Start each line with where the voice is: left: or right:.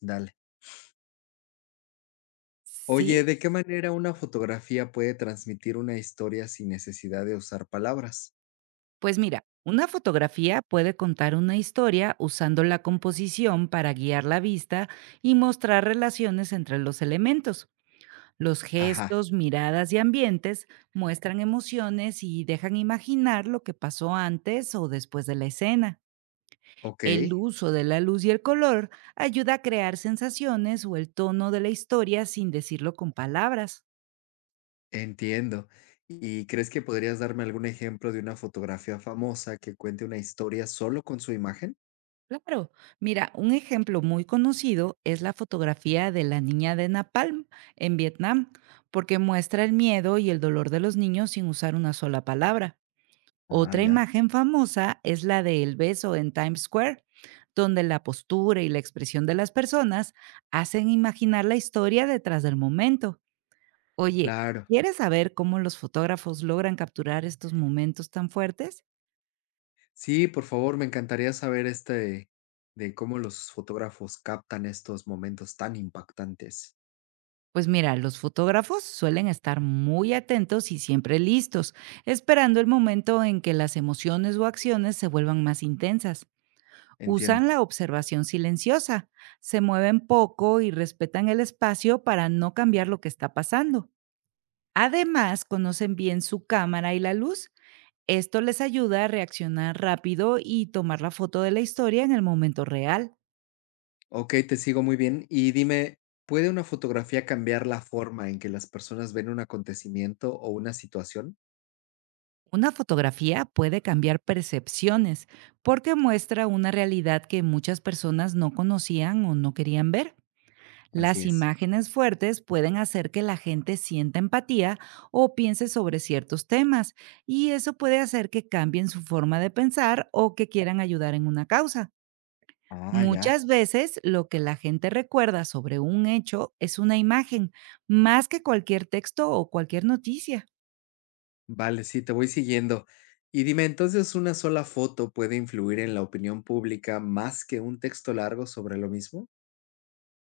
left: Dale.
right: Sí,
left: Oye, ¿de qué manera una fotografía puede transmitir una historia sin necesidad de usar palabras?
right: pues mira, una fotografía puede contar una historia usando la composición para guiar la vista y mostrar relaciones entre los elementos. Los
left: Ajá,
right: gestos, miradas y ambientes muestran emociones y dejan imaginar lo que pasó antes o después de la escena.
left: ok,
right: El uso de la luz y el color ayuda a crear sensaciones o el tono de la historia sin decirlo con palabras.
left: entiendo. ¿Y crees que podrías darme algún ejemplo de una fotografía famosa que cuente una historia solo con su imagen?
right: Claro, mira, un ejemplo muy conocido es la fotografía de la niña de Napalm en Vietnam, porque muestra el miedo y el dolor de los niños sin usar una sola palabra.
left: Ah,
right: Otra
left: ya.
right: imagen famosa es la de El beso en Times Square, donde la postura y la expresión de las personas hacen imaginar la historia detrás del momento. Oye,
left: Claro.
right: ¿quieres saber cómo los fotógrafos logran capturar estos momentos tan fuertes?
left: Sí, por favor, me encantaría saber de cómo los fotógrafos captan estos momentos tan impactantes.
right: Pues mira, los fotógrafos suelen estar muy atentos y siempre listos, esperando el momento en que las emociones o acciones se vuelvan más intensas.
left: Entiendo.
right: Usan la observación silenciosa, se mueven poco y respetan el espacio para no cambiar lo que está pasando. Además, conocen bien su cámara y la luz. Esto les ayuda a reaccionar rápido y tomar la foto de la historia en el momento real.
left: Ok, te sigo muy bien. Y dime, ¿puede una fotografía cambiar la forma en que las personas ven un acontecimiento o una situación?
right: Una fotografía puede cambiar percepciones porque muestra una realidad que muchas personas no conocían o no querían ver.
left: Así
right: Las
left: es.
right: imágenes fuertes pueden hacer que la gente sienta empatía o piense sobre ciertos temas, y eso puede hacer que cambien su forma de pensar o que quieran ayudar en una causa.
left: Ah, ya.
right: Muchas veces lo que la gente recuerda sobre un hecho es una imagen, más que cualquier texto o cualquier noticia.
left: Vale, sí, te voy siguiendo. Y dime, entonces, ¿una sola foto puede influir en la opinión pública más que un texto largo sobre lo mismo?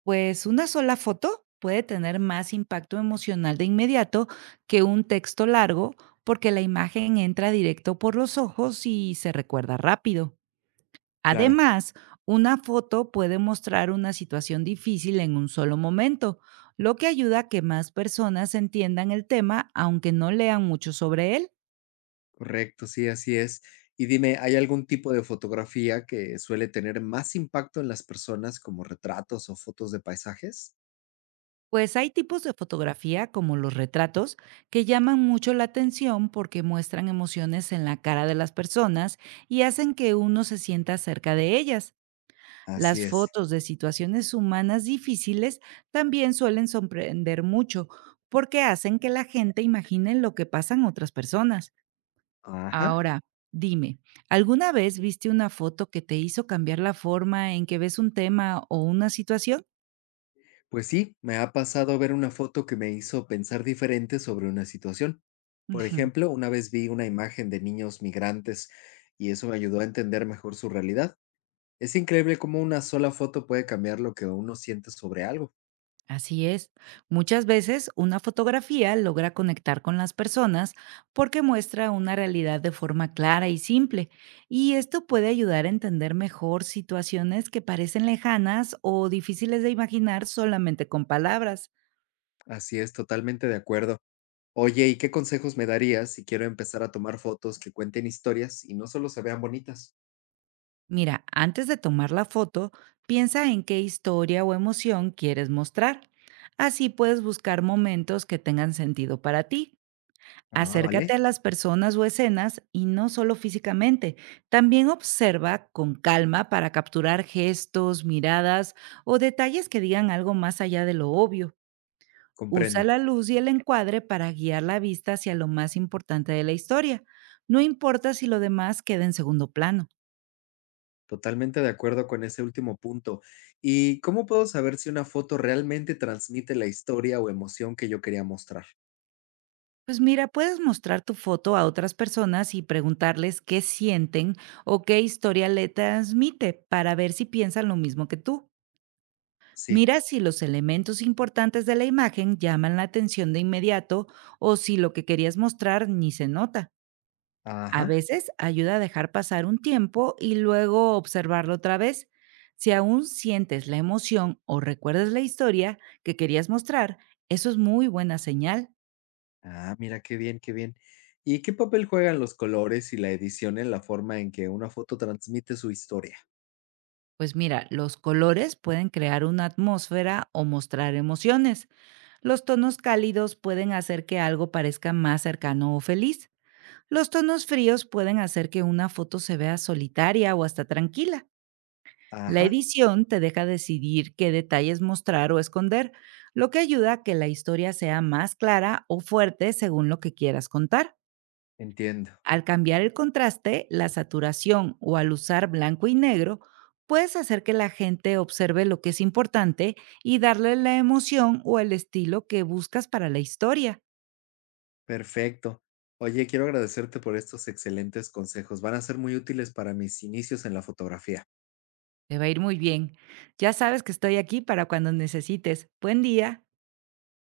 right: Pues una sola foto puede tener más impacto emocional de inmediato que un texto largo, porque la imagen entra directo por los ojos y se recuerda rápido.
left: Claro.
right: Además, una foto puede mostrar una situación difícil en un solo momento, lo que ayuda a que más personas entiendan el tema aunque no lean mucho sobre él.
left: Correcto, sí, así es. Y dime, ¿hay algún tipo de fotografía que suele tener más impacto en las personas como retratos o fotos de paisajes?
right: Pues hay tipos de fotografía, como los retratos, que llaman mucho la atención porque muestran emociones en la cara de las personas y hacen que uno se sienta cerca de ellas.
left: Así
right: Las
left: es.
right: fotos de situaciones humanas difíciles también suelen sorprender mucho porque hacen que la gente imagine lo que pasan otras personas.
left: Ajá.
right: Ahora, dime, ¿alguna vez viste una foto que te hizo cambiar la forma en que ves un tema o una situación?
left: Pues sí, me ha pasado ver una foto que me hizo pensar diferente sobre una situación. Por
right: Ujú.
left: ejemplo, una vez vi una imagen de niños migrantes y eso me ayudó a entender mejor su realidad. Es increíble cómo una sola foto puede cambiar lo que uno siente sobre algo.
right: Así es. Muchas veces una fotografía logra conectar con las personas porque muestra una realidad de forma clara y simple, y esto puede ayudar a entender mejor situaciones que parecen lejanas o difíciles de imaginar solamente con palabras.
left: Así es, totalmente de acuerdo. Oye, ¿y qué consejos me darías si quiero empezar a tomar fotos que cuenten historias y no solo se vean bonitas?
right: Mira, antes de tomar la foto, piensa en qué historia o emoción quieres mostrar. Así puedes buscar momentos que tengan sentido para ti.
left: Ah,
right: Acércate a
left: vale,
right: las personas o escenas, y no solo físicamente. También observa con calma para capturar gestos, miradas o detalles que digan algo más allá de lo obvio. Usa
left: comprendo.
right: la luz y el encuadre para guiar la vista hacia lo más importante de la historia. No importa si lo demás queda en segundo plano.
left: Totalmente de acuerdo con ese último punto. ¿Y cómo puedo saber si una foto realmente transmite la historia o emoción que yo quería mostrar?
right: Pues mira, puedes mostrar tu foto a otras personas y preguntarles qué sienten o qué historia le transmite, para ver si piensan lo mismo que tú.
left: Sí.
right: Mira si los elementos importantes de la imagen llaman la atención de inmediato, o si lo que querías mostrar ni se nota. A
left: Ajá.
right: veces ayuda a dejar pasar un tiempo y luego observarlo otra vez. Si aún sientes la emoción o recuerdas la historia que querías mostrar, eso es muy buena señal.
left: Ah, mira qué bien, qué bien. ¿Y qué papel juegan los colores y la edición en la forma en que una foto transmite su historia?
right: Pues mira, los colores pueden crear una atmósfera o mostrar emociones. Los tonos cálidos pueden hacer que algo parezca más cercano o feliz. Los tonos fríos pueden hacer que una foto se vea solitaria o hasta tranquila. La
left: Ajá.
right: edición te deja decidir qué detalles mostrar o esconder, lo que ayuda a que la historia sea más clara o fuerte según lo que quieras contar.
left: Entiendo.
right: Al cambiar el contraste, la saturación o al usar blanco y negro, puedes hacer que la gente observe lo que es importante y darle la emoción o el estilo que buscas para la historia.
left: Perfecto. Oye, quiero agradecerte por estos excelentes consejos. Van a ser muy útiles para mis inicios en la fotografía.
right: Te va a ir muy bien. Ya sabes que estoy aquí para cuando necesites. Buen día.